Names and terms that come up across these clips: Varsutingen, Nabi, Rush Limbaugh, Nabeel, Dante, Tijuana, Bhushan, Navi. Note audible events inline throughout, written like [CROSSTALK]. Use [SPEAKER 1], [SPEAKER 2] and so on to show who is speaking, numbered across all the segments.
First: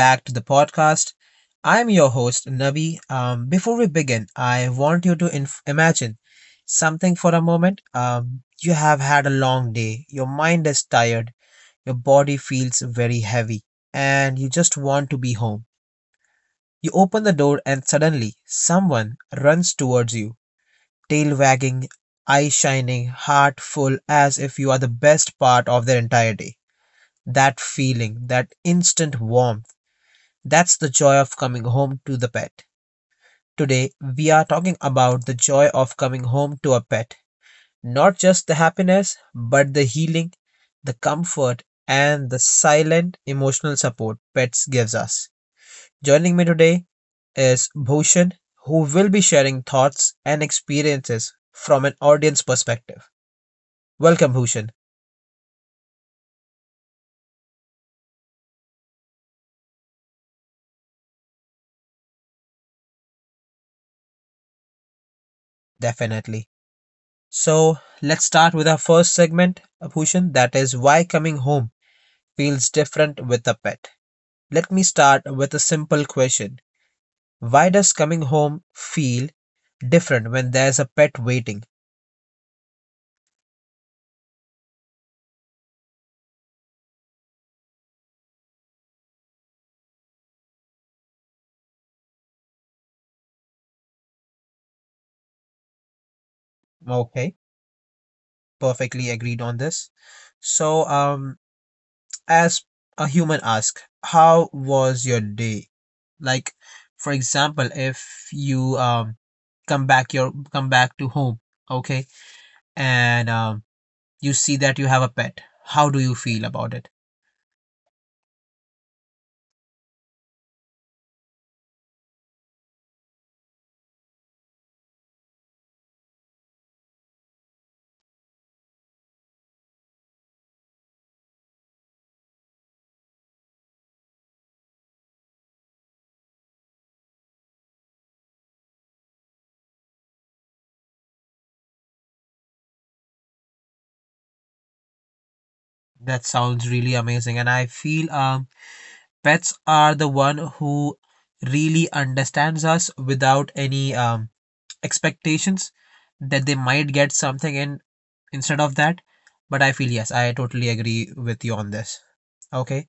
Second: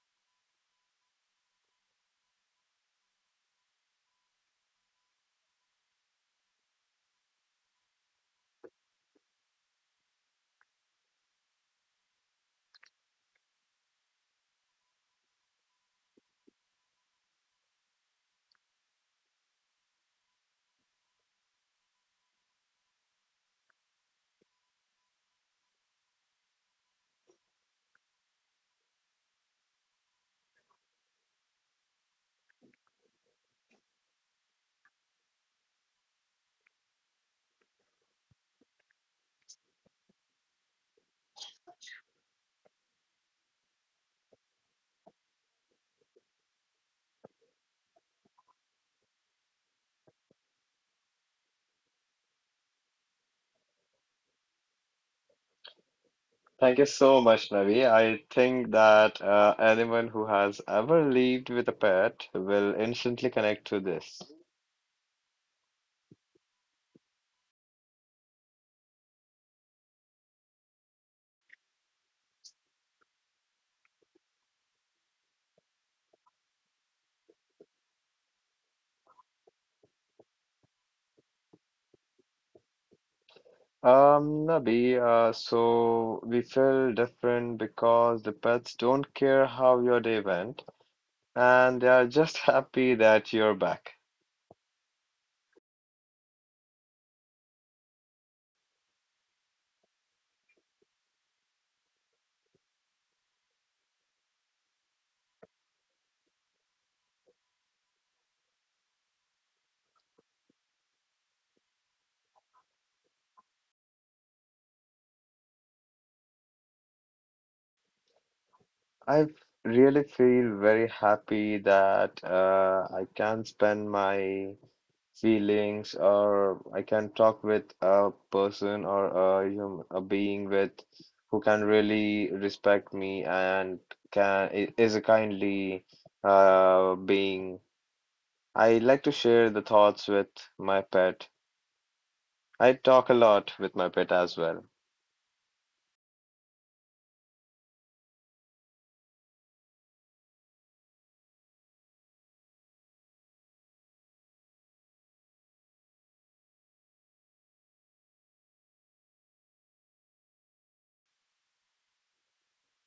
[SPEAKER 1] back to the podcast. I'm your host, Navi. Before we begin, I want you to imagine something for a moment. You have had a long day, your mind is tired, your body feels very heavy, and you just want to be home. You open the door, and suddenly someone runs towards you, tail wagging, eye shining, heart full, as if you are the best part of their entire day. That feeling, that instant warmth, that's the joy of coming home to the pet. Today, we are talking about the joy of coming home to a pet. Not just the happiness, but the healing, the comfort, and the silent emotional support pets gives us. Joining me today is Bhushan, who will be sharing thoughts and experiences from an audience perspective. Welcome, Bhushan.
[SPEAKER 2] Thank you so much, Navi. I think that anyone who has ever lived with a pet will instantly connect to this.
[SPEAKER 1] Definitely. So, let's start with our first segment, Bhushan, that is why coming home feels different with a pet. Let me start with a simple question. Why does coming home feel different when there's a pet waiting?
[SPEAKER 2] Um, Navi, so we feel different because the pets don't care how your day went, and they are just [LAUGHS] happy that you're back.
[SPEAKER 1] Okay, perfectly agreed on this. So, as a human ask, how was your day? Like, for example, if you come back to home, okay, and you see that you have a pet, how do you feel about it?
[SPEAKER 2] I really feel very happy that I can spend my feelings, or I can talk with a person or a being with who can really respect me and is a kindly being. I like to share the thoughts with my pet. I talk a lot with my pet as well.
[SPEAKER 1] That sounds really amazing, and I feel pets are the one who really understands us without any expectations that they might get something in instead of that. But I feel yes, I totally agree with you on this. Okay,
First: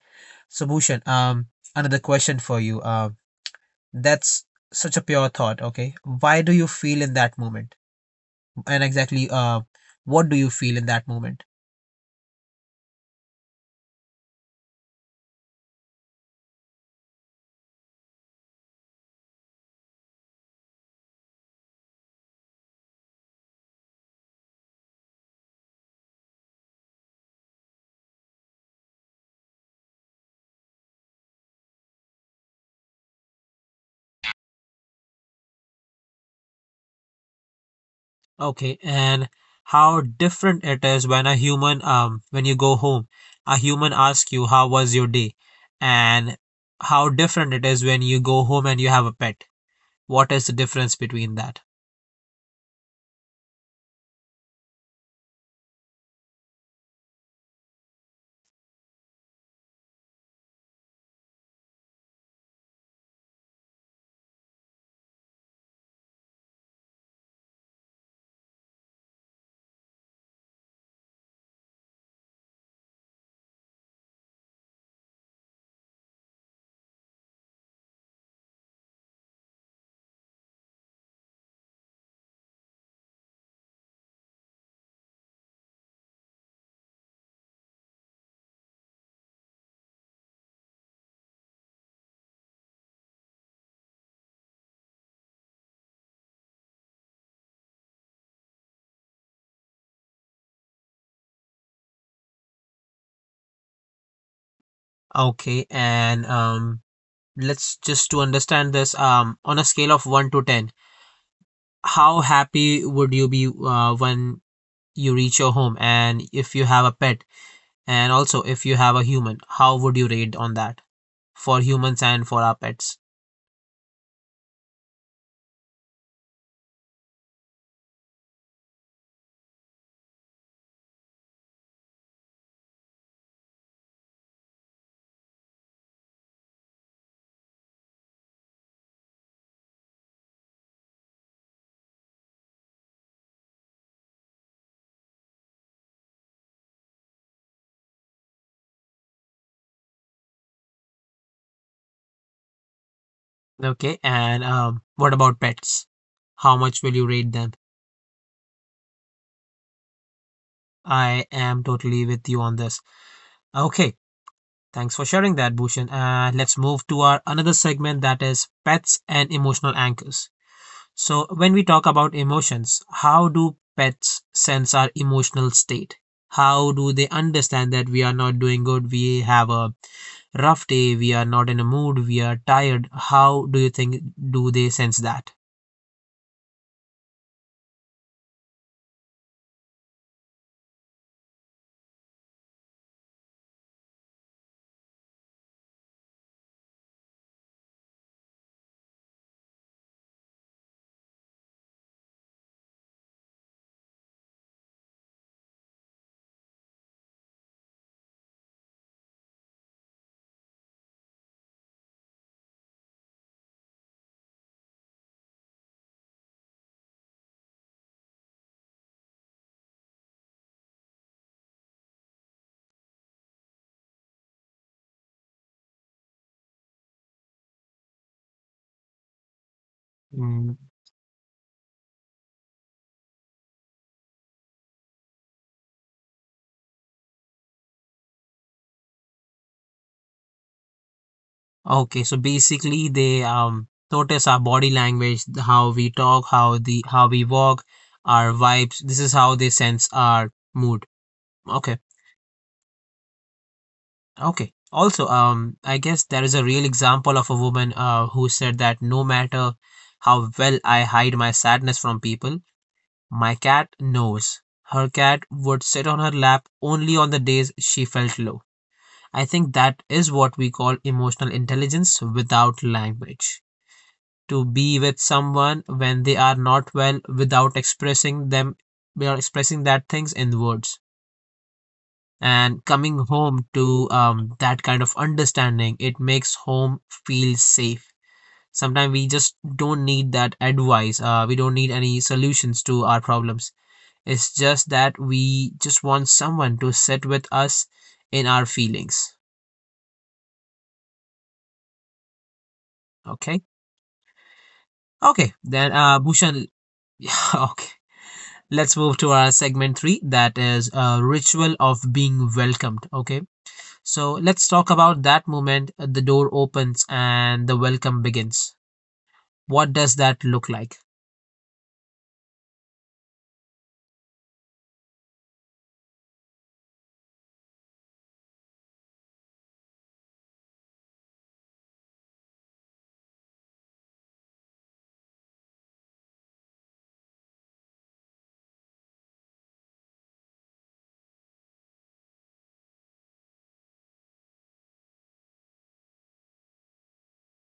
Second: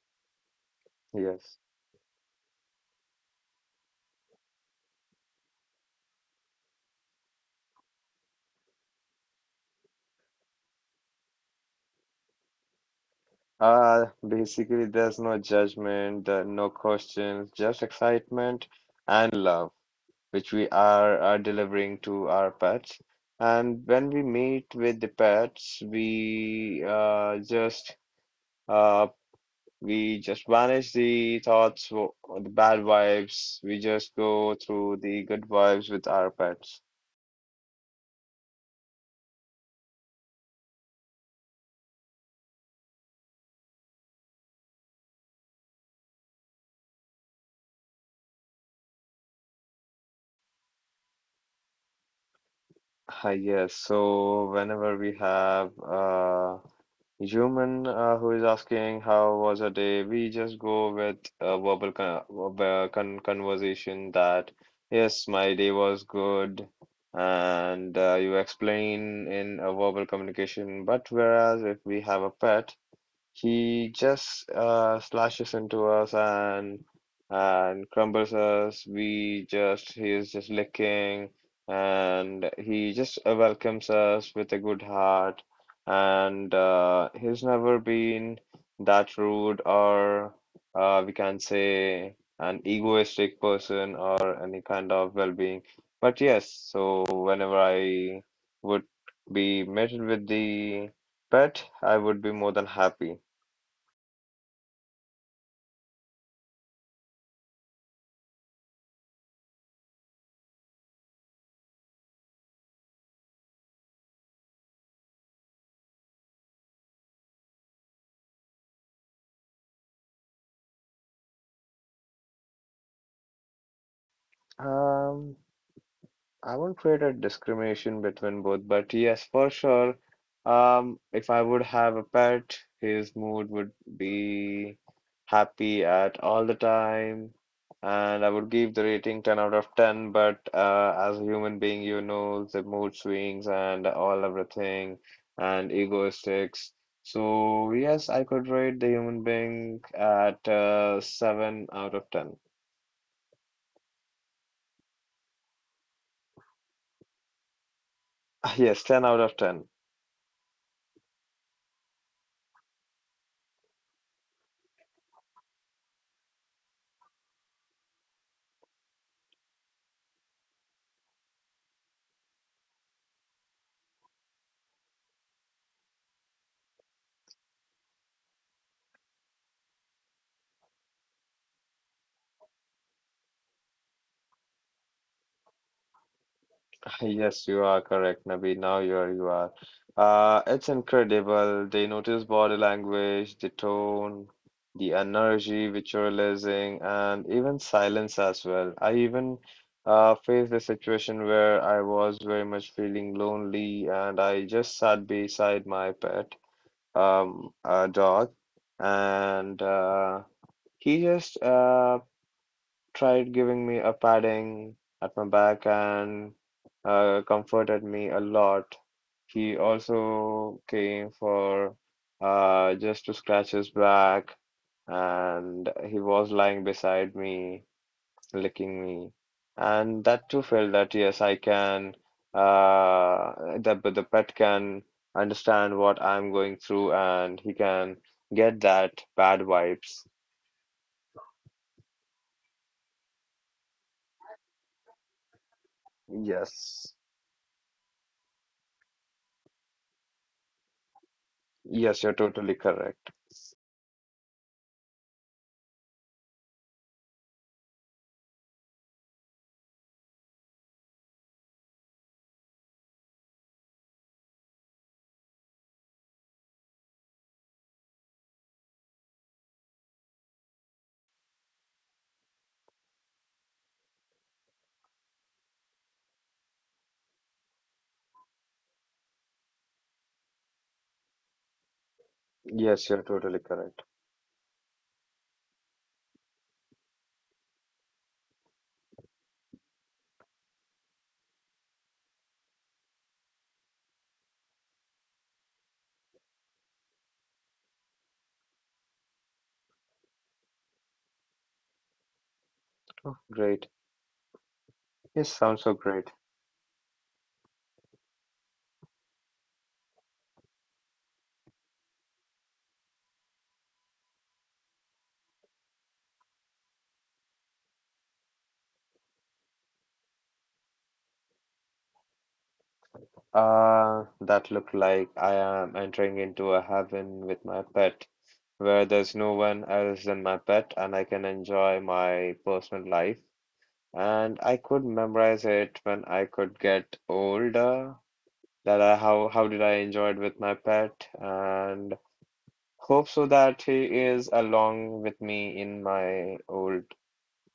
[SPEAKER 1] so Bhushan,
[SPEAKER 2] Yes.
[SPEAKER 1] another question for you. That's such a pure thought, okay? Why do you feel in that moment? And exactly what do you feel in that moment?
[SPEAKER 2] Basically, there's no judgment, there are no questions, just excitement and love. Which we are delivering to our pets. And when we meet with the pets, uh, we just banish the thoughts, the bad vibes. We just go through the good vibes with our pets.
[SPEAKER 1] Okay, and how different it is when a human, when you go home, a human asks you, how was your day? And how different it is when you go home and you have a pet. What is the difference between that?
[SPEAKER 2] Yes, so whenever we have human who is asking how was her day, we just go with a verbal conversation that yes, my day was good, and you explain in a verbal communication. But whereas if we have a pet, he just slashes into us and crumbles us. We just he is just licking, and he just welcomes us with a good heart. And he's never been that rude, or we can say an egoistic person or any kind of well-being. But yes, so whenever I would be met with the pet, I would be more than happy.
[SPEAKER 1] Okay, and let's just to understand this, on a scale of 1 to 10, how happy would you be when you reach your home and if you have a pet, and also if you have a human, how would you rate on that for humans and for our pets?
[SPEAKER 2] Um, I won't create a discrimination between both, but yes, for sure. If I would have a pet, his mood would be happy at all the time, and I would give the rating 10 out of 10. But as a human being, you know the mood swings and all everything, and egoistics. So yes, I could rate the human being at 7 out of 10.
[SPEAKER 1] Okay, and what about pets, how much will you rate them?
[SPEAKER 2] [LAUGHS] Yes, 10 out of 10.
[SPEAKER 1] I am totally with you on this. Okay, thanks for sharing that, Bhushan, and let's move to our another segment that is pets and emotional anchors. So, when we talk about emotions, how do pets sense our emotional state? How do they understand that we are not doing good? We have a rough day, we are not in a mood, we are tired. How do you think, do they sense that?
[SPEAKER 2] Yes, you are correct, Nabi. Now you are. It's incredible. They notice body language, the tone, the energy which you're releasing, and even silence as well. I even faced a situation where I was very much feeling lonely, and I just sat beside my pet, a dog, and he just tried giving me a padding at my back, and comforted me a lot. He also came for just to scratch his back, and he was lying beside me, licking me, and that too
[SPEAKER 1] Mm.
[SPEAKER 2] felt that yes, I can, that but the pet can understand what I'm going through, and he can get that bad vibes.
[SPEAKER 1] Okay, so basically they notice our body language, how we talk,
[SPEAKER 2] Yes,
[SPEAKER 1] how we walk, our vibes. This is how they sense our mood. Okay.
[SPEAKER 2] yes, you're totally correct.
[SPEAKER 1] Okay. Also, I guess there is a real example of a woman who said that no matter how well I hide my sadness from people, my cat knows. Her cat would sit on her lap only on the days she felt low. I think that is what we call emotional intelligence without language. To be with someone when they are not well without expressing them, we are expressing that things in words, and
[SPEAKER 2] Yes,
[SPEAKER 1] coming
[SPEAKER 2] you're totally
[SPEAKER 1] home
[SPEAKER 2] correct.
[SPEAKER 1] to that kind of understanding, it makes home feel safe. Sometimes we just don't need that advice, we don't need any solutions to our problems, it's just that we just want someone to sit with us in our feelings.
[SPEAKER 2] Oh,
[SPEAKER 1] Okay.
[SPEAKER 2] great.
[SPEAKER 1] Okay,
[SPEAKER 2] Yes, sounds
[SPEAKER 1] then,
[SPEAKER 2] so great.
[SPEAKER 1] Bhushan, [LAUGHS] yeah. Okay, let's move to our segment 3 that is a ritual of being welcomed, okay? So let's talk about that moment, the door opens and the welcome begins, what does that look like?
[SPEAKER 2] That looked like I am entering into a heaven with my pet, where there's no one else than my pet, and I can enjoy my personal life. And I could memorize it when I could get older. How did I enjoy it with my pet, and hope so that he is along with me in my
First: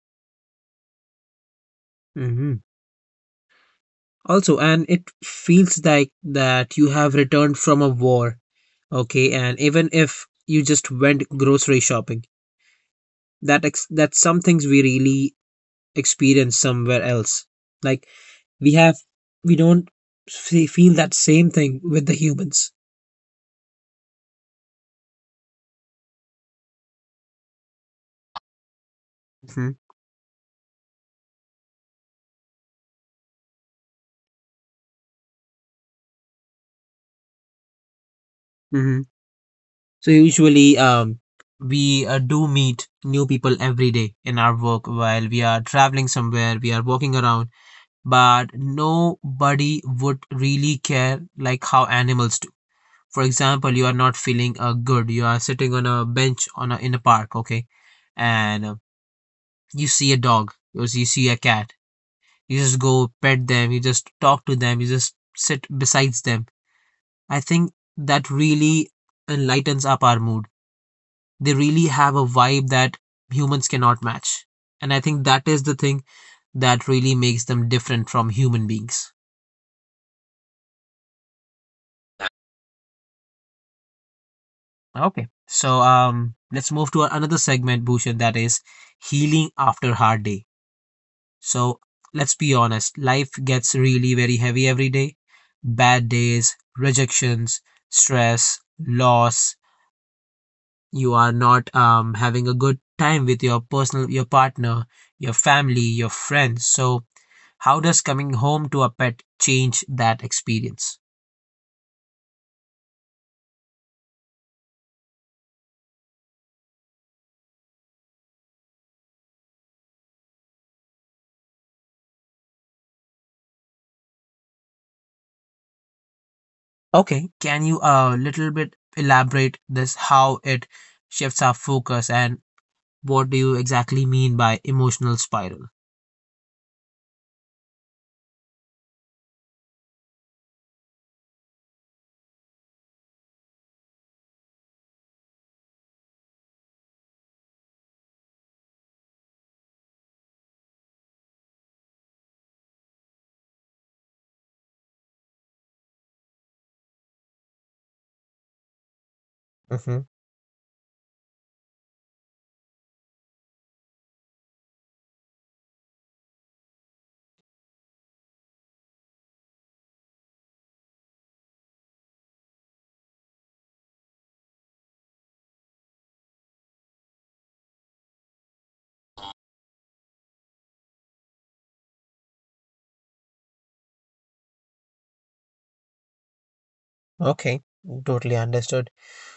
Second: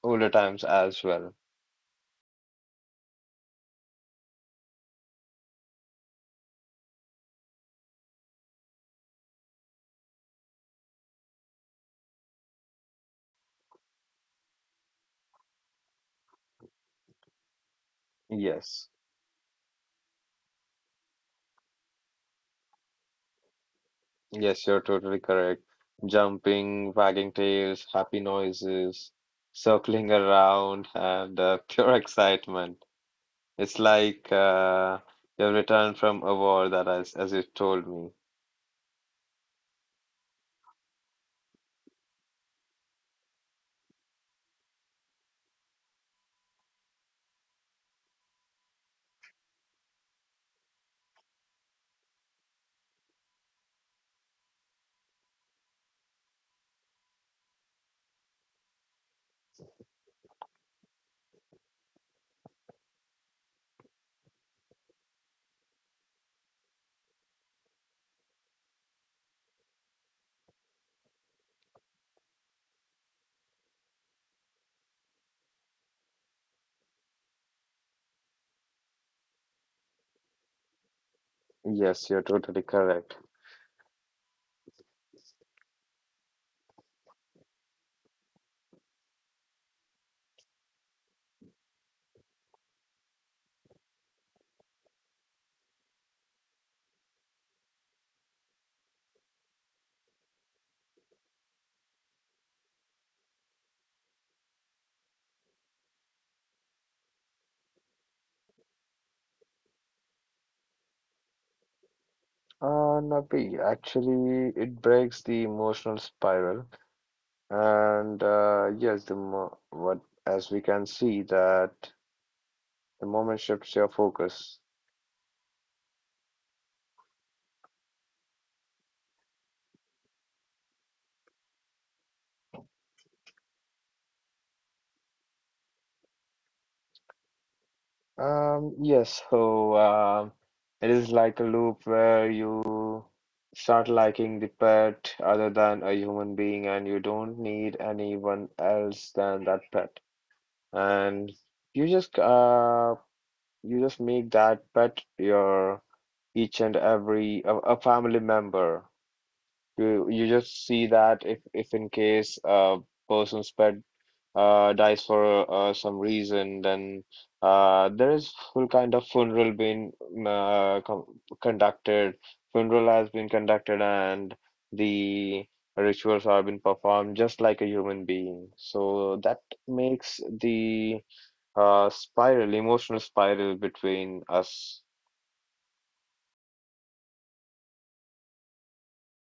[SPEAKER 2] older times as well.
[SPEAKER 1] Hmm. Also, and it feels like that you have returned from a war, okay? And even if you just went grocery shopping, that's some things we really experience somewhere else. Like, we
[SPEAKER 2] Yes.
[SPEAKER 1] have, we don't feel that same thing with the humans.
[SPEAKER 2] Yes, you're totally correct. Jumping, wagging tails, happy noises,
[SPEAKER 1] Hmm.
[SPEAKER 2] circling around, and [LAUGHS] pure excitement. It's like you've returned from a war that, as you told me.
[SPEAKER 1] Hmm. So usually, we do meet new people every day in our work, while we are traveling somewhere, we are walking around, but nobody would really care like how animals do. For example, you are not feeling good. You are sitting on a bench in a park, okay, and you see a dog, you see a cat. You just go pet them. You just talk to them. You just sit besides them. I think that really enlightens up our mood. They really have a vibe that humans cannot match, and I think that is the thing that really makes them different from human beings.
[SPEAKER 2] Yes, you're totally correct.
[SPEAKER 1] Okay. So let's move to another segment, Bhushan, that is healing after hard day. So let's be honest, life gets really very heavy every day. Bad days, rejections, stress, loss. You are not having a good time with your partner, your family, your friends. So how does coming home to a pet change that experience?
[SPEAKER 2] Nabi, actually, it breaks the emotional spiral, and yes, the mo what as we can see that the moment shifts your focus.
[SPEAKER 1] Okay, can you a little bit elaborate this, how it shifts our focus, and what do you exactly mean by emotional spiral?
[SPEAKER 2] Yes, so it is like a loop where you start liking the pet other than a human being, and you don't need anyone else than that pet. And you just uh you just make that pet your each and every a family member.
[SPEAKER 1] Mm-hmm.
[SPEAKER 2] You just see that if in case a person's pet dies for some reason, then there is full kind of funeral being mm, com conducted. Funeral has been conducted, and the rituals are been performed just like a human being. So that makes the emotional spiral between us.
[SPEAKER 1] Okay, totally understood.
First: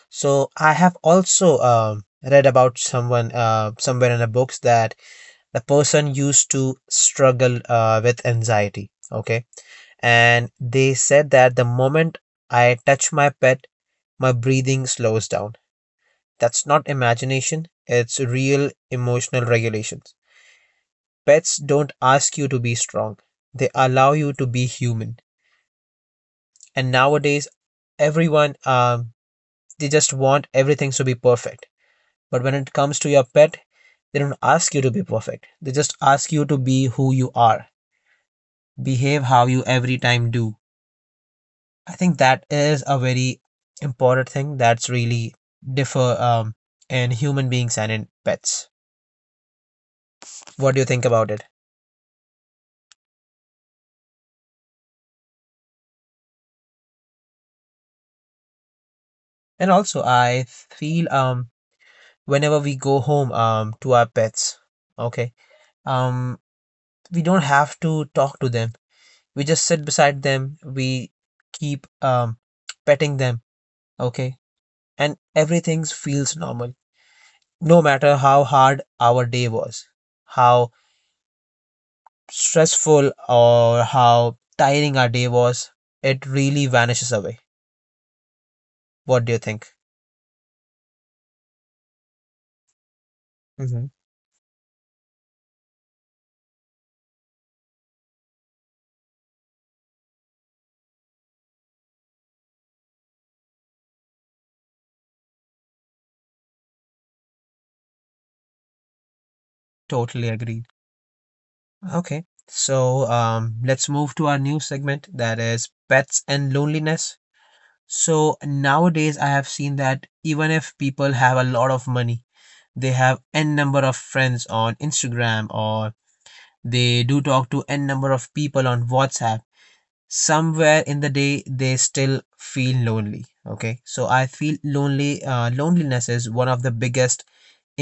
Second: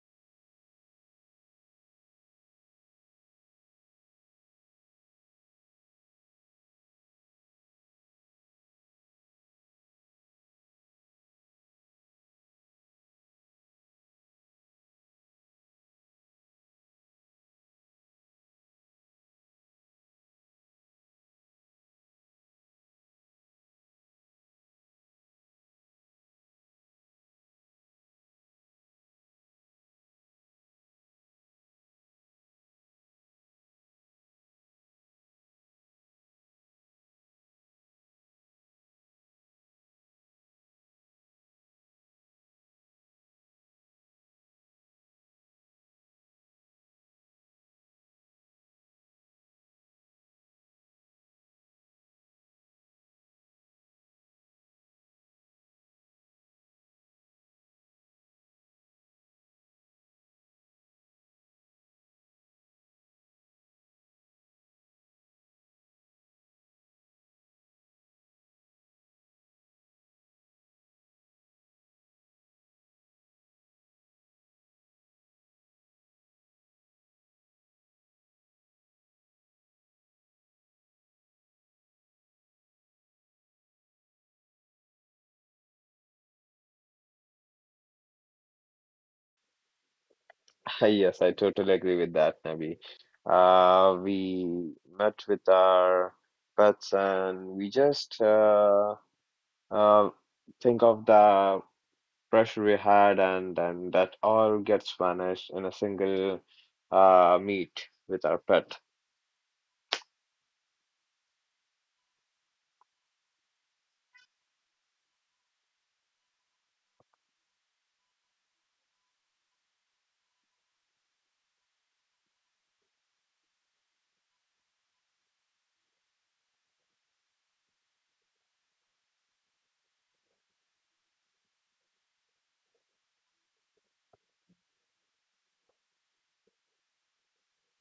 [SPEAKER 1] So I have also read about someone somewhere in the books that the person used to struggle with anxiety. Okay, and they said that the moment I touch my pet, my breathing slows down. That's not imagination, it's real emotional regulations. Pets don't ask you to be strong, they allow you to be human. And nowadays everyone they just want everything to be perfect, but when it comes to your pet, they don't ask you to be perfect, they just ask you to be who you are, behave how you every time do. I think that is a very important thing that's really differ in human beings and in pets. What do you think about it? And also I feel whenever we go home to our pets, okay, um we don't have to talk to them, we just sit beside them, we keep petting them, okay, and everything feels normal, no matter how hard our day was, how stressful or how tiring our day was, it really vanishes away. What do you think?
[SPEAKER 2] [LAUGHS] Yes, I totally agree with that, Nabi.
[SPEAKER 1] Mm-hmm.
[SPEAKER 2] We met with our pets, and we just Uh, think of the pressure we had, and that all gets vanished in a single meet with our pet.
[SPEAKER 1] Totally agreed. Okay, so let's move to our new segment that is pets and loneliness. So nowadays, I have seen that even if people have a lot of money, they have n number of friends on Instagram, or they do talk to n number of people on WhatsApp, somewhere in the day they still feel lonely. Okay, so I feel lonely, loneliness is one of the biggest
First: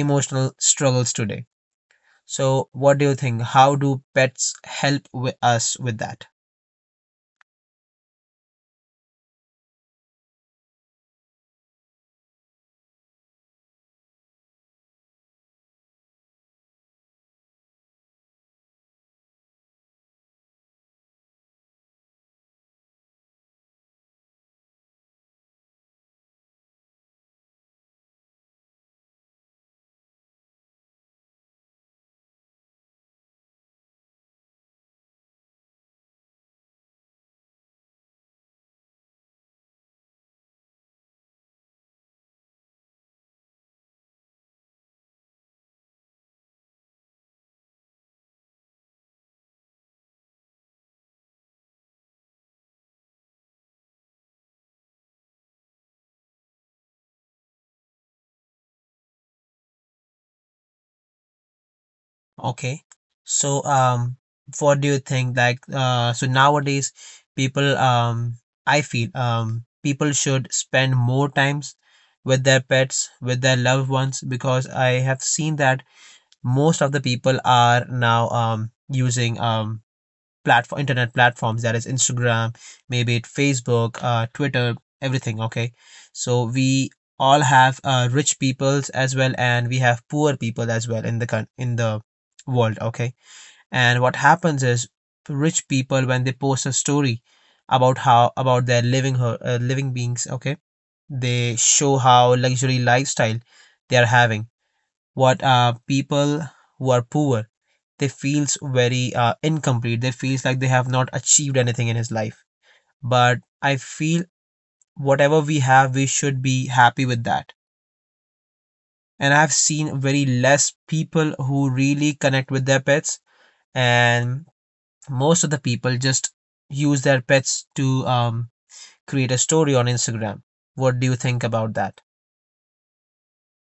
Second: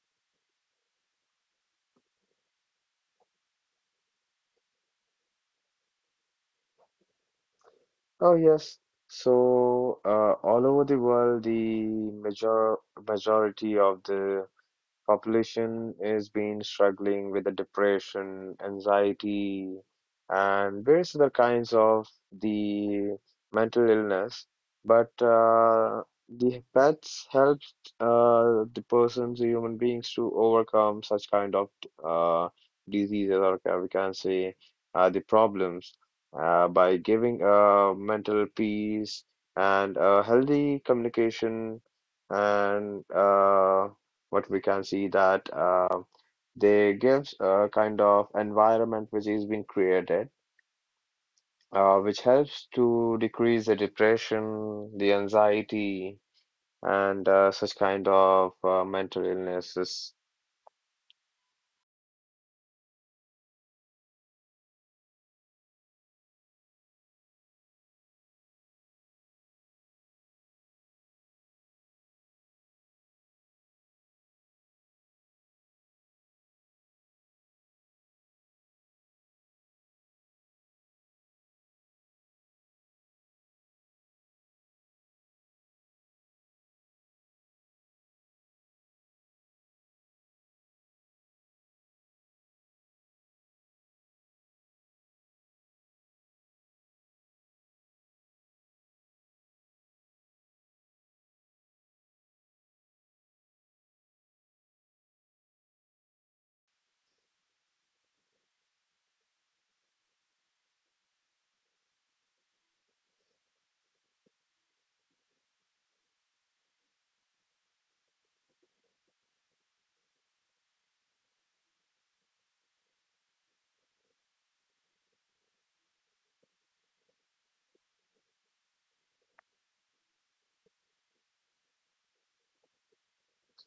[SPEAKER 1] emotional struggles today. So, what do you think? How do pets help with us with that?
[SPEAKER 2] Oh yes. So all over the world, the majority of the population is been struggling with the depression, anxiety, and various other kinds of the mental illness. But the pets help the persons, the human beings, to overcome such kind of uh, diseases, or we can say the problems, by giving mental peace and healthy communication and but we can see that they gives a kind of environment which is being created, which helps to decrease the depression, the anxiety, and such kind of mental illnesses.
[SPEAKER 1] Okay. So, what do you think? Like, so nowadays, people, I feel, people should spend more times with their pets, with their loved ones, because I have seen that most of the people are now, using, platform internet platforms, that is Instagram, maybe it Facebook, Twitter, everything, okay. So we all have rich peoples as well, and we have poor people as well in the in the world, okay. And what happens is rich people, when they post a story about how about their living beings, okay, they show how luxury lifestyle they are having. What people who are poor, they feels very incomplete, they feels like they have not achieved anything in his life. But I feel whatever we have we should be happy with that, and I've seen very less people who really connect with their pets, and most of the people just use their pets to create a story on Instagram. What do you think about that?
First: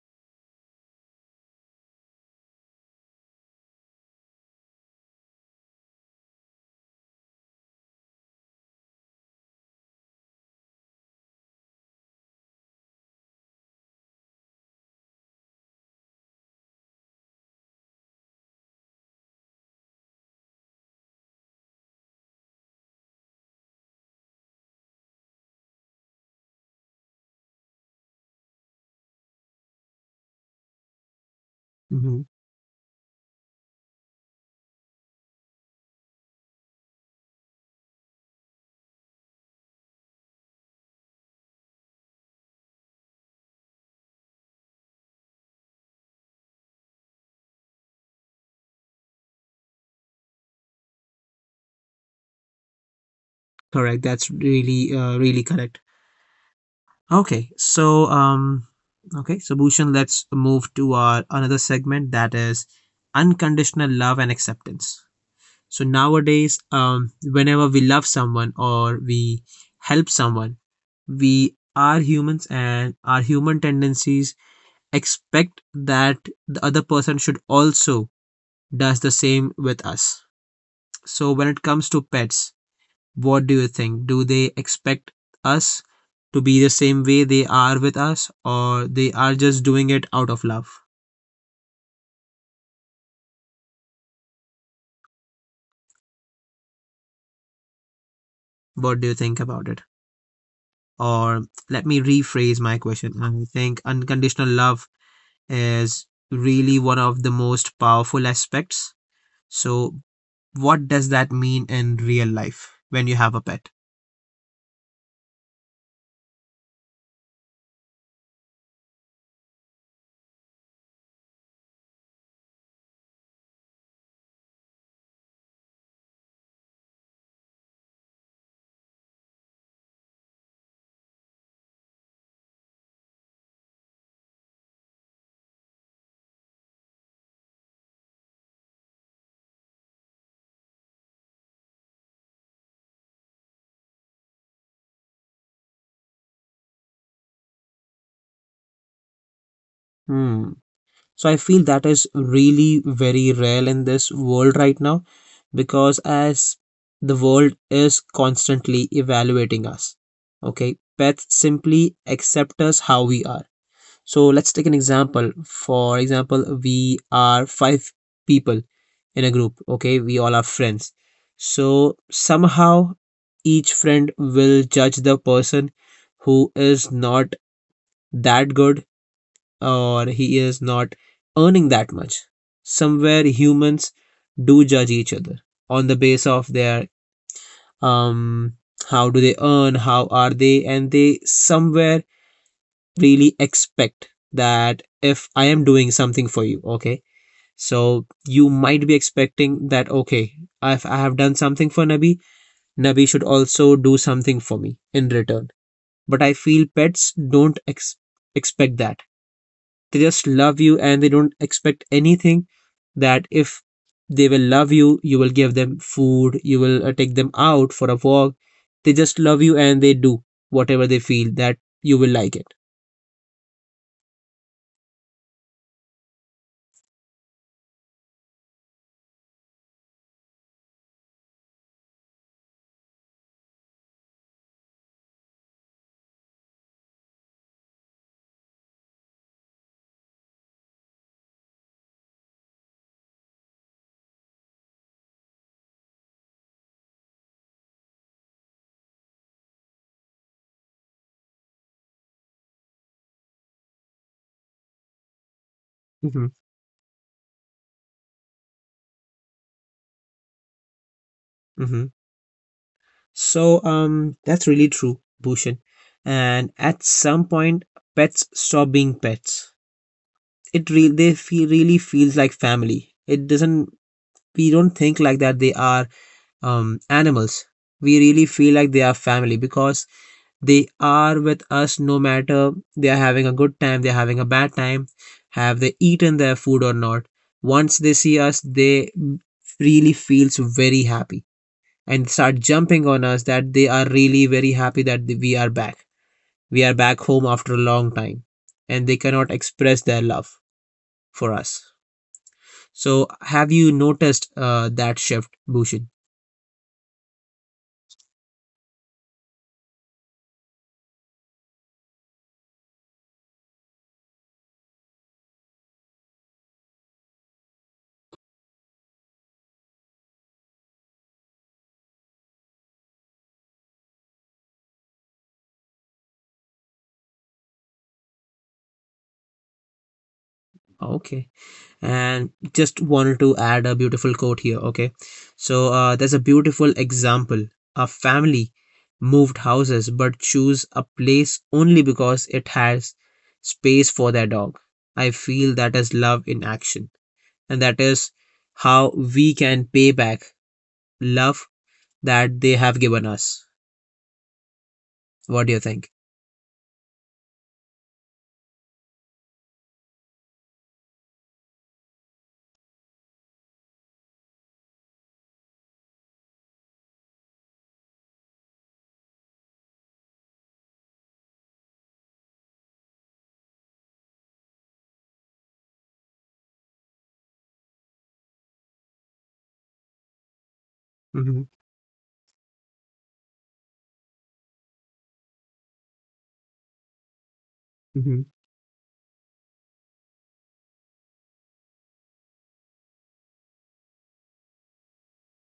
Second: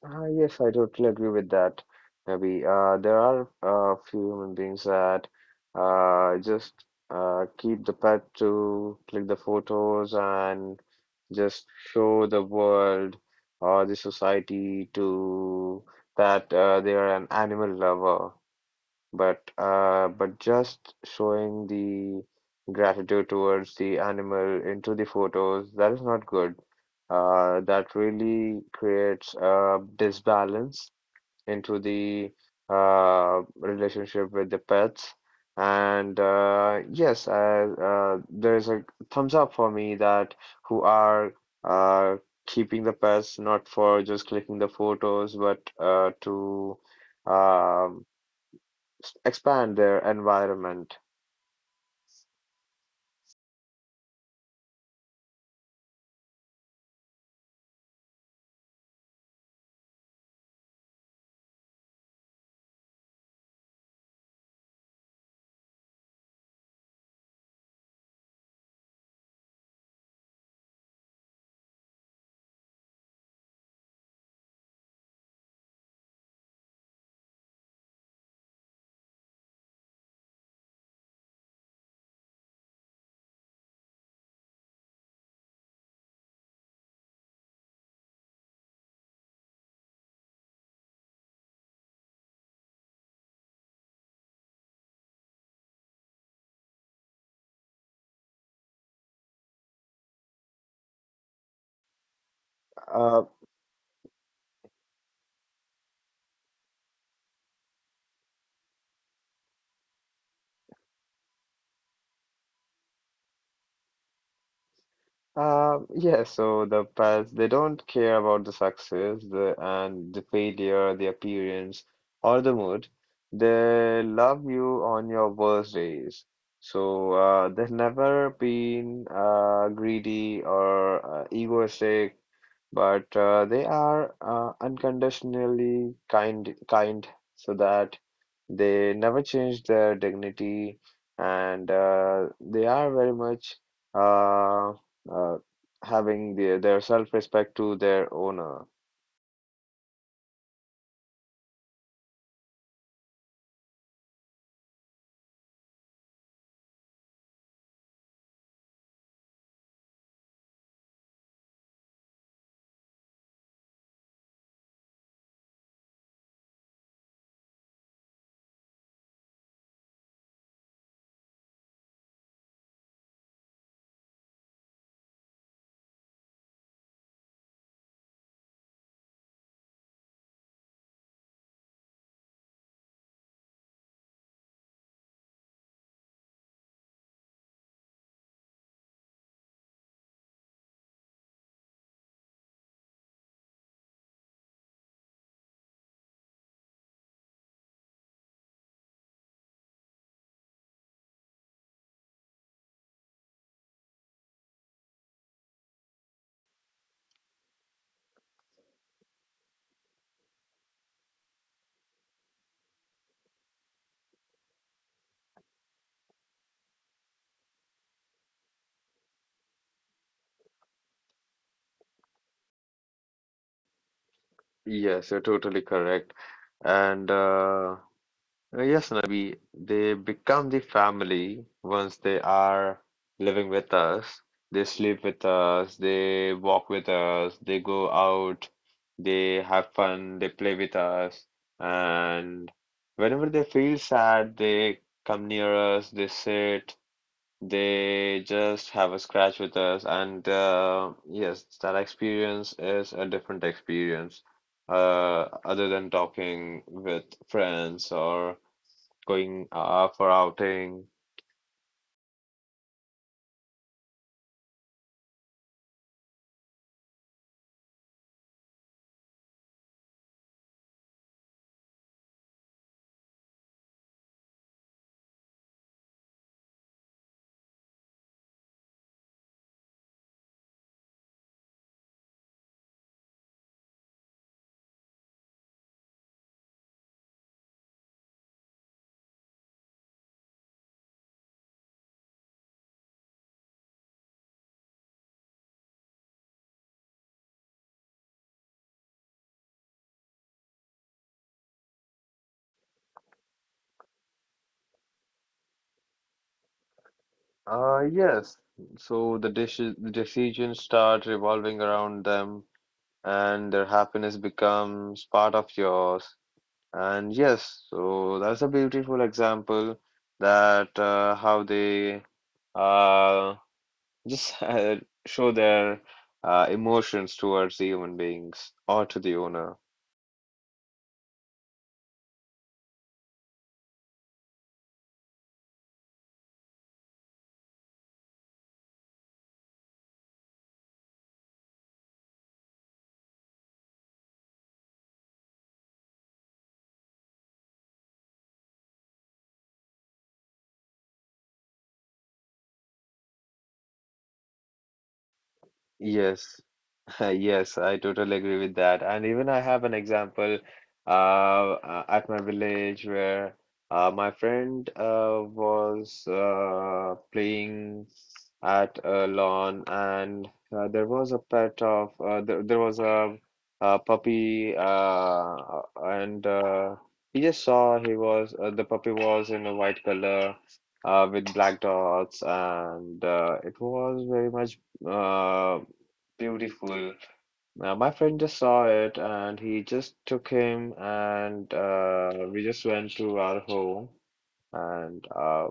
[SPEAKER 2] Yes, I totally agree with that. Maybe there are a few human beings that just keep the pet to click the photos and just show the world or the society to that they are an animal lover, but just showing the gratitude towards the animal into the photos, that is not good. That really creates a disbalance into
[SPEAKER 1] Mm-hmm.
[SPEAKER 2] the relationship with the pets. And yes, there is a thumbs up for me that who are uh, keeping the pets not for just clicking the photos, but to um expand their environment.
[SPEAKER 1] Correct. That's really, really correct. Okay, so okay, so Bhushan, let's move to our another segment that is unconditional love and acceptance. So nowadays, whenever we love someone or we help someone, we are humans and our human tendencies expect that the other person should also does the same with us. So when it comes to pets, what do you think? Do they expect us to be the same way they are with us, or they are just doing it out of love? What do you think about it? Or let me rephrase my question.
[SPEAKER 2] Uh,
[SPEAKER 1] I think unconditional love is really one of the most powerful aspects. So, what does that mean in real life when you have a pet?
[SPEAKER 2] yeah, so the past, they don't care about the success, the failure, the appearance, or the mood. They love you on your worst days. So they've never been greedy or egoistic, but they are unconditionally kind, so that they never change their dignity, and they are very much. Uh, uh, having their self-respect to their owner.
[SPEAKER 1] Hmm. So I feel that is really very rare in this world right now, because as the world is constantly evaluating us. Okay, pets simply accept us how we are. So let's take an example. For example, we are five people in a group. Okay, we all are friends. So somehow each friend will judge the person who is not that good or he is not earning that much. Somewhere humans do judge each other on the base of their um how do they earn, how are they, and they somewhere really expect that if I am doing something for you, okay. So you might be expecting that okay, if I have done something for Nabi, Nabi should also do something for me in return. But I feel pets don't expect that. They just love you and they don't expect anything. That if they will love you, you will give them food, you will take them out for a walk. They just love you and they do whatever they feel that you will like it.
[SPEAKER 2] Yes, you're totally correct. And yes, Nabi, they become the family once they are living with us. They sleep with us, they walk with us, they go out, they have fun, they play with us. And whenever they feel sad, they come near us, they sit. They just have a scratch with us, and yes, that experience is a different experience, other than
[SPEAKER 1] Hmm.
[SPEAKER 2] talking with friends or going for outing.
[SPEAKER 1] Hmm. So, that's really true, bhushan, and at some point pets stop being pets. It real they feel Really feels like family. It doesn't We don't think like that they are animals. We really feel like they are family because they are with us no matter they are having a good time, they're having a bad time, have they eaten their food or not. Once they see us, they really feels very happy and start jumping on us that they are really very happy that we are back. We are back home after a long time and they cannot express their love for us. So have you noticed that shift, Bhushan?
[SPEAKER 2] Yes, so the decisions start revolving around them, and their happiness becomes part of yours. And yes, so that's a beautiful example that how they. Uh, Just [LAUGHS] show their emotions towards the human beings or to the owner.
[SPEAKER 1] Okay. And just wanted to add a beautiful quote here, okay. So, there's a beautiful example: a family moved houses but choose a place only because it has space for their dog. I feel that is love in action, and that is how we can pay back love that they have given us. What do you think?
[SPEAKER 2] Yes. [LAUGHS] Yes, I totally agree with that. And even I have an example at my village where my friend was playing at a lawn, and there was a pet of there was a puppy, and he just saw he was the puppy was in a white color with
[SPEAKER 1] Mm-hmm.
[SPEAKER 2] black dots, and it was very much uh, beautiful. Now, my friend
[SPEAKER 1] Mm-hmm.
[SPEAKER 2] just saw it and he just took him, and we just went to our home, and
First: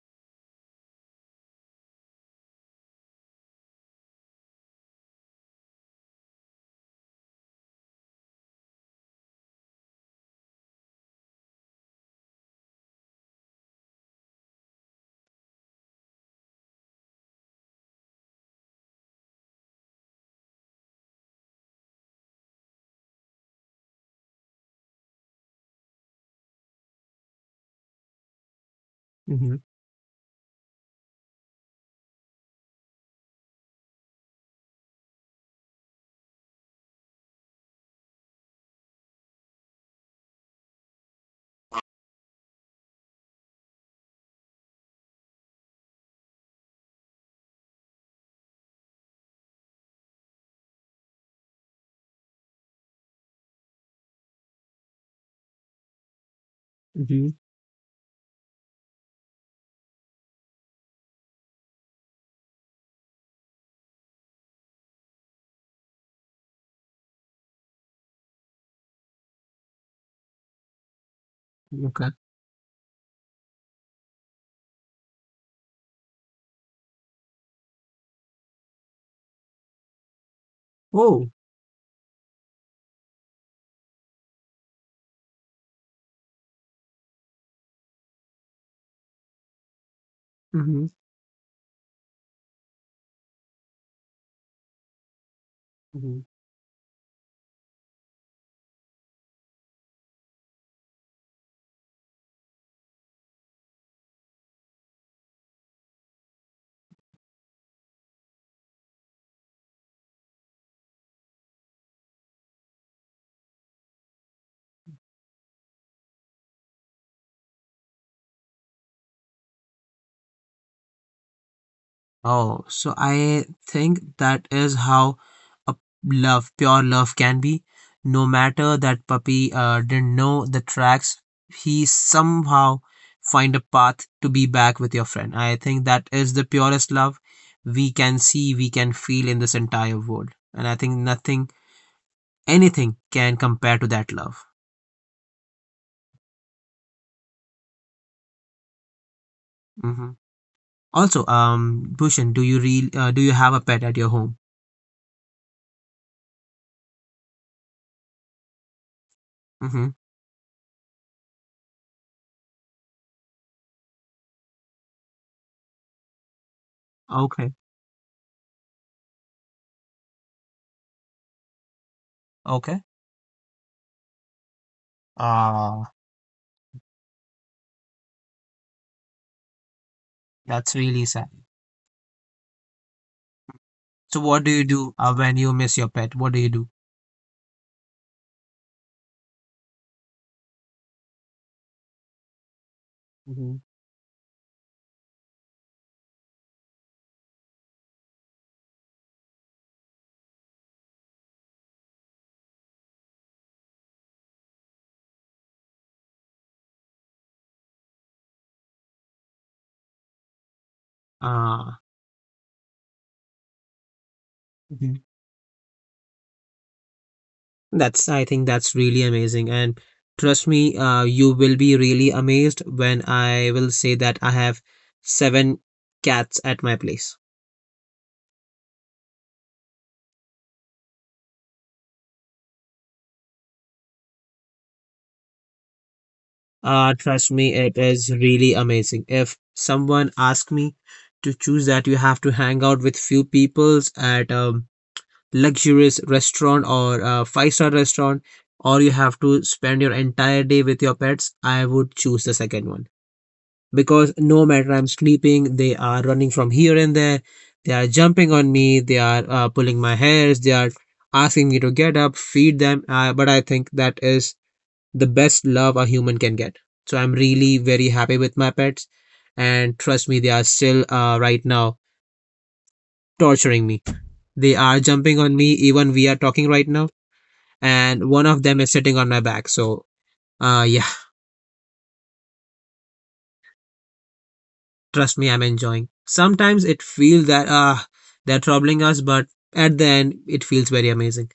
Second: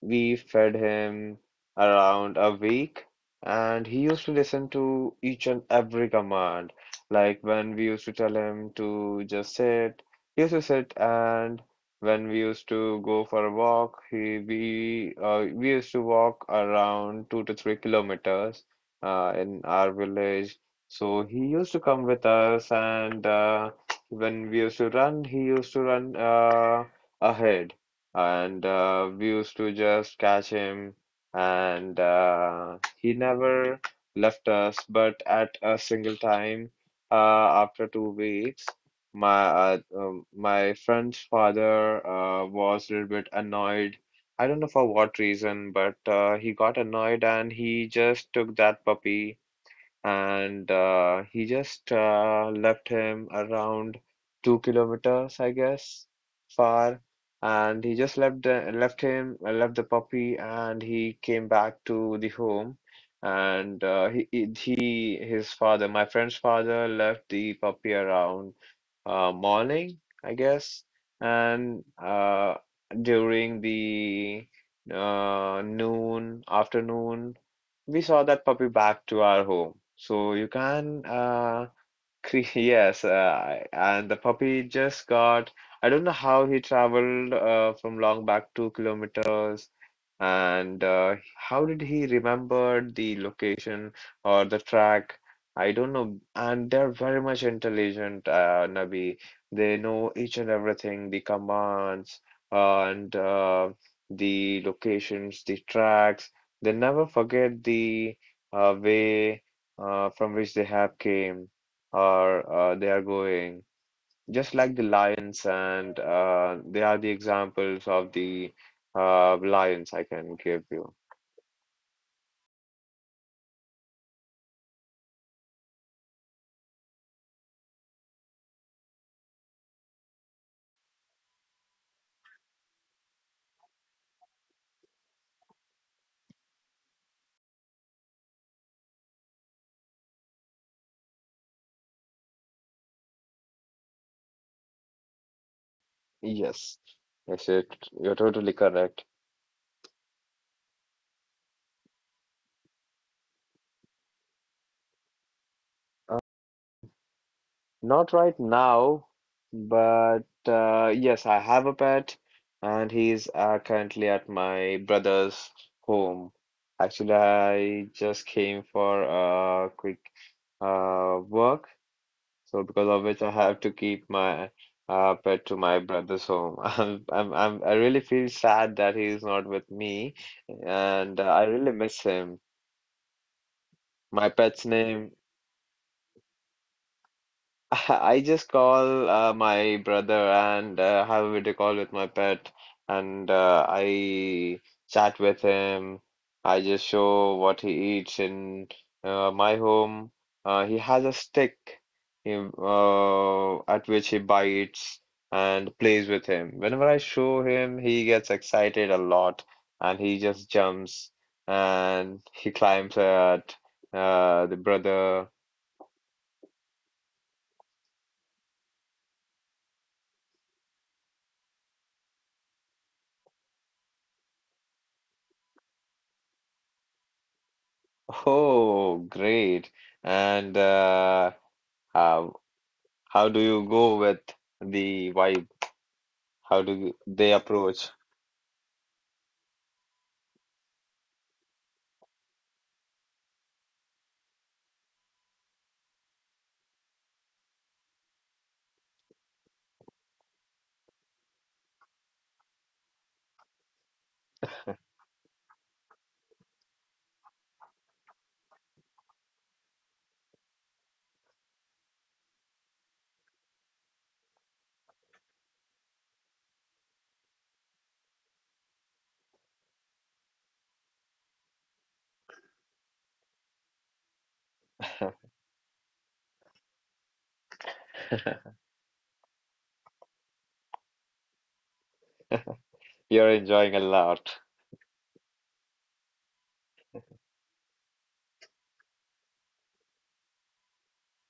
[SPEAKER 2] we fed him around a week, and he used to listen to each and every command. Like when we used to tell him to just sit, he used to sit, and when we used to go for a walk, he we used to walk around 2 to 3 kilometers in our village. So he used to come with us, and when we used to run, he used to run ahead, and we
[SPEAKER 1] Mm-hmm.
[SPEAKER 2] used to just catch him, and he never left us. But at a single time after 2 weeks, my friend's father was a little bit annoyed. I don't know for what reason, but he got annoyed, and he just took that puppy, and he just left him around 2 kilometers, I guess, far.
[SPEAKER 1] Mm-hmm.
[SPEAKER 2] And he just left the puppy, and he came back to the home. And his father, my friend's father, left the puppy around morning, I guess. And
[SPEAKER 1] Okay.
[SPEAKER 2] during the afternoon, we saw that puppy back to our home.
[SPEAKER 1] Oh.
[SPEAKER 2] [LAUGHS] Yes, and the puppy just got, I don't know how he traveled from Long back 2 kilometers, and
[SPEAKER 1] Mm-hmm.
[SPEAKER 2] how did he remember the location or the track? I don't
[SPEAKER 1] Mm-hmm.
[SPEAKER 2] know. And they're very much intelligent, Nabi. They know each and everything, the commands, and the locations, the tracks. They never forget the way from which they have came or they are going, just like the lions, and they are the examples of the lions I can give you.
[SPEAKER 1] Oh, so I think that is how a love, pure love can be. No matter that puppy didn't know the tracks, he somehow find a path to be back with your friend. I think that is the purest love we can see, we can feel in this entire world. And I think nothing, anything can compare to that love.
[SPEAKER 2] Yes, yes, you're totally correct.
[SPEAKER 1] Hmm. Also, Bhushan, do you have a pet at your home?
[SPEAKER 2] Uh, Not right now,
[SPEAKER 1] Mm-hmm.
[SPEAKER 2] but yes, I have a pet, and he's currently at my brother's home. Actually,
[SPEAKER 1] Okay.
[SPEAKER 2] I just came for a quick work, so
[SPEAKER 1] Okay.
[SPEAKER 2] because of which I have to keep my pet to my
[SPEAKER 1] Ah,
[SPEAKER 2] brother's home. [LAUGHS] I really feel sad that he is not with me,
[SPEAKER 1] that's really sad.
[SPEAKER 2] and I really miss him.
[SPEAKER 1] So
[SPEAKER 2] My
[SPEAKER 1] what do you
[SPEAKER 2] pet's
[SPEAKER 1] do
[SPEAKER 2] name.
[SPEAKER 1] when you miss your pet? What do you do?
[SPEAKER 2] [LAUGHS] I just call my brother and have a video call with my pet, and
[SPEAKER 1] Hmm.
[SPEAKER 2] I chat with him. I just show what he eats in my home. He has a stick at which he bites and plays with him. Whenever I show him, he gets excited a lot, and he just jumps
[SPEAKER 1] Uh,
[SPEAKER 2] and he climbs at the
[SPEAKER 1] Mhm.
[SPEAKER 2] brother.
[SPEAKER 1] That's, I think that's really amazing. And trust me, you will be really amazed when I will say that I have seven cats at my place.
[SPEAKER 2] Oh, great. And how how do you go with the vibe? How do
[SPEAKER 1] Uh,
[SPEAKER 2] you-
[SPEAKER 1] trust
[SPEAKER 2] they
[SPEAKER 1] me, it
[SPEAKER 2] approach?
[SPEAKER 1] is really amazing. If someone asks me to choose that, you have to hang out with few peoples at luxurious restaurant or a five-star restaurant or you have to spend your entire day with your pets, I would choose the second one. Because no matter I'm sleeping, they are running from here and there, they are jumping on me, they are pulling my hairs, they are asking me to get up, feed them. But I think that is the best love a human can get. So I'm really very happy with my pets. And trust me, they are still right now torturing me. They are jumping on me, even we are talking right now. And one of them is sitting on my back. So, yeah,
[SPEAKER 2] [LAUGHS] You're enjoying a lot.
[SPEAKER 1] trust me, I'm enjoying. Sometimes it feels that they're troubling us, but at the end, it feels very amazing.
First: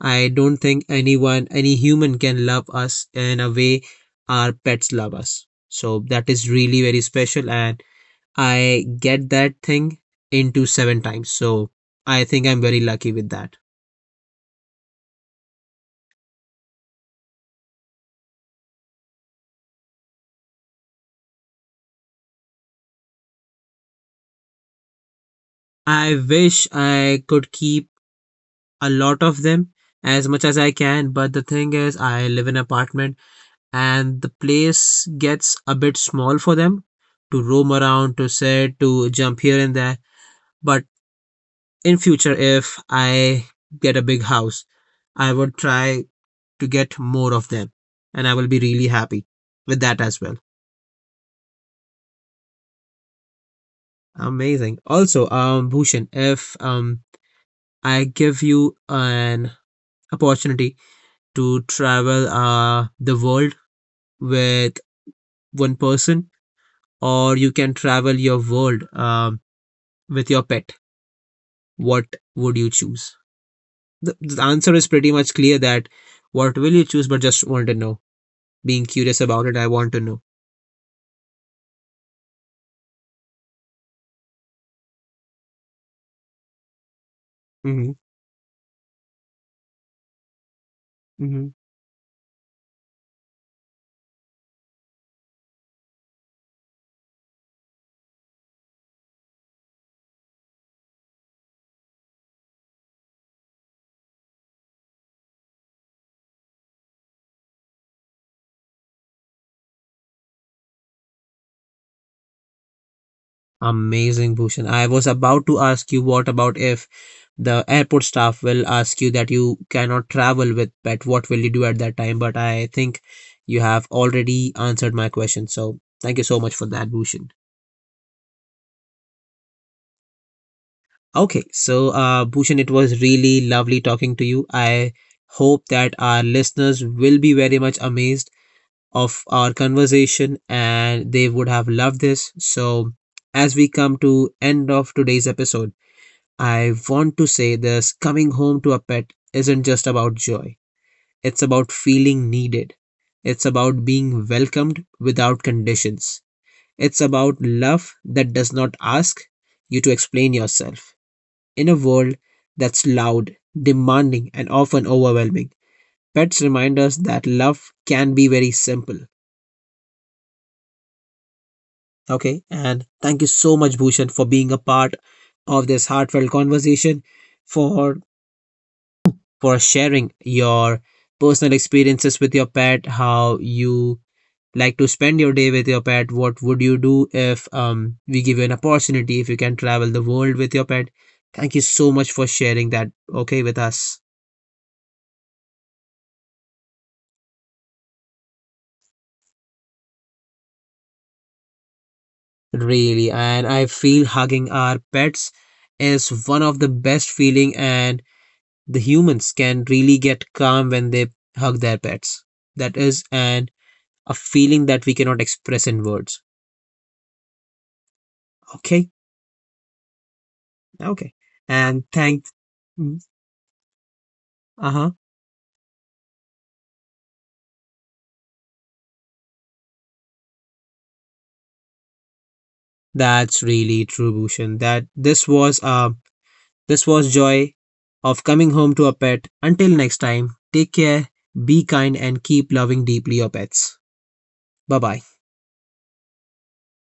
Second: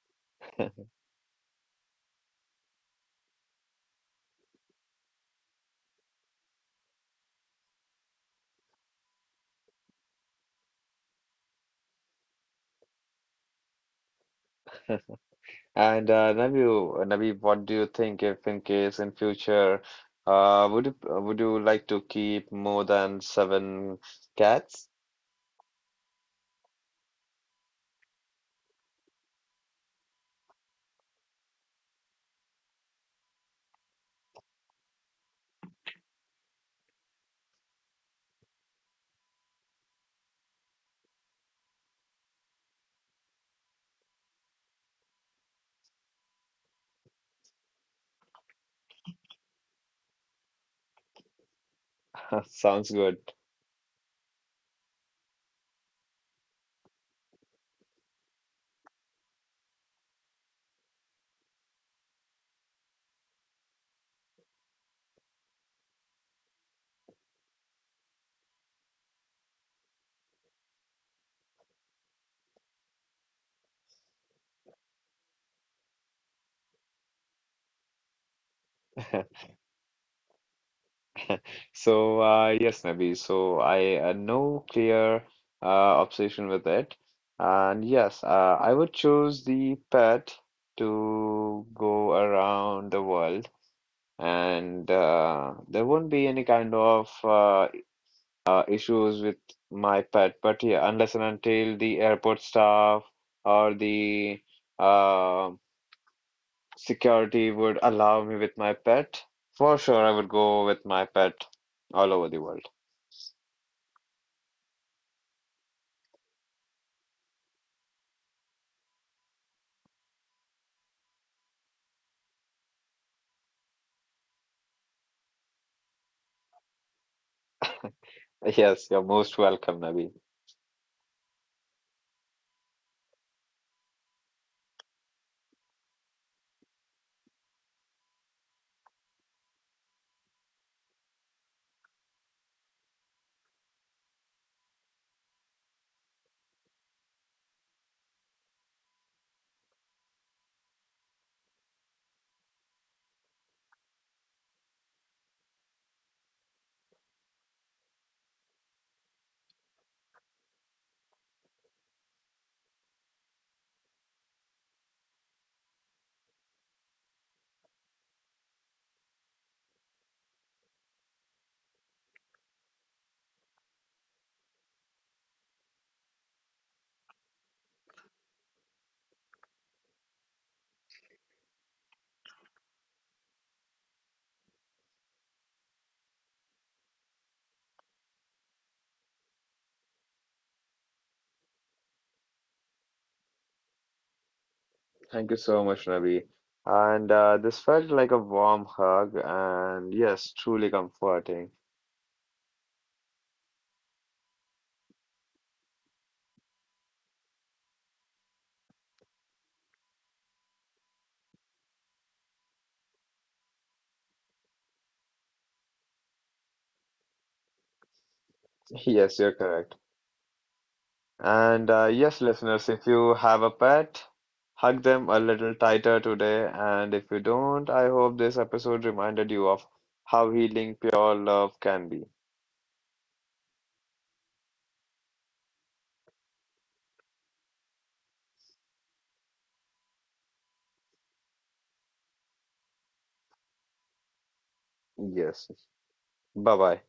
[SPEAKER 1] I don't think anyone, any human, can love us in a way our pets love us. So that is really very special, and I get that thing into seven times. So I think I'm very lucky with that.
[SPEAKER 2] And Nabeel, what do you think if in case in future, uh, would you would you like to keep more than seven cats?
[SPEAKER 1] I wish I could keep a lot of them as much as I can, but the thing is, I live in an apartment and the place gets a bit small for them to roam around, to sit, to jump here and there. But in future, if I get a big house, I would try to get more of them, and I will be really happy with that as well.
[SPEAKER 2] [LAUGHS] Sounds good.
[SPEAKER 1] Amazing. Also, Bhushan, if I give you an opportunity to travel the world with one person, or you can travel your world, with your pet, what would you choose? The answer is pretty much clear that what will you choose, but just want to know. Being curious
[SPEAKER 2] [LAUGHS]
[SPEAKER 1] about it, I want to know.
[SPEAKER 2] So, yes, Nabi. So, I no clear obsession with it. And
[SPEAKER 1] Hmm.
[SPEAKER 2] yes, I would choose the pet
[SPEAKER 1] Hmm.
[SPEAKER 2] to go around the world, and there won't be any kind of issues with my pet. But yeah, unless and until the airport staff or the uh, security would allow me with my pet, for sure I would go with my pet all over the world.
[SPEAKER 1] Amazing, Bhushan. I was about to ask you what about if the airport staff will ask you that you cannot travel with pet, what will you do at that time? But I think you have already answered my question. So thank you so much for that, Bhushan.
[SPEAKER 2] Yes, you're most welcome, Nabi.
[SPEAKER 1] Okay, so Bhushan, it was really lovely talking to you. I hope that our listeners will be very much amazed of our conversation and they would have loved this. So, as we come to end of today's episode, I want to say this coming home to a pet isn't just about joy. It's about feeling needed. It's about being welcomed without conditions. It's about love that does not ask you to explain yourself. In a world that's loud, demanding, and often overwhelming, pets remind us that love can be very simple. Okay, and thank you so much, Bhushan, for being a part of this heartfelt conversation, for for sharing your personal experiences with your pet, how you like to spend your day with your pet, what would you do if we give you an opportunity if you can travel the world with your pet. Thank you so much for sharing that okay with us.
[SPEAKER 2] Thank you so much, Nabi. And this felt like a warm hug, and yes, truly comforting.
[SPEAKER 1] Really, and I feel hugging our pets is one of the best feeling and the humans can really get calm when they hug their pets. That is and a feeling that we cannot express in words.
[SPEAKER 2] [LAUGHS]
[SPEAKER 1] Okay,
[SPEAKER 2] Yes, you're correct.
[SPEAKER 1] okay.
[SPEAKER 2] And
[SPEAKER 1] And
[SPEAKER 2] yes,
[SPEAKER 1] thank
[SPEAKER 2] listeners, if
[SPEAKER 1] Mm,
[SPEAKER 2] you have a pet, hug
[SPEAKER 1] uh-huh.
[SPEAKER 2] them a little tighter today. And if you don't, I hope this episode reminded you of how healing pure love can be.
[SPEAKER 1] That's really true, Bhushan. That this was joy of coming home to a pet. Until next time, take care, be kind and keep loving deeply your pets. Bye bye.
[SPEAKER 2] Yes. Bye bye.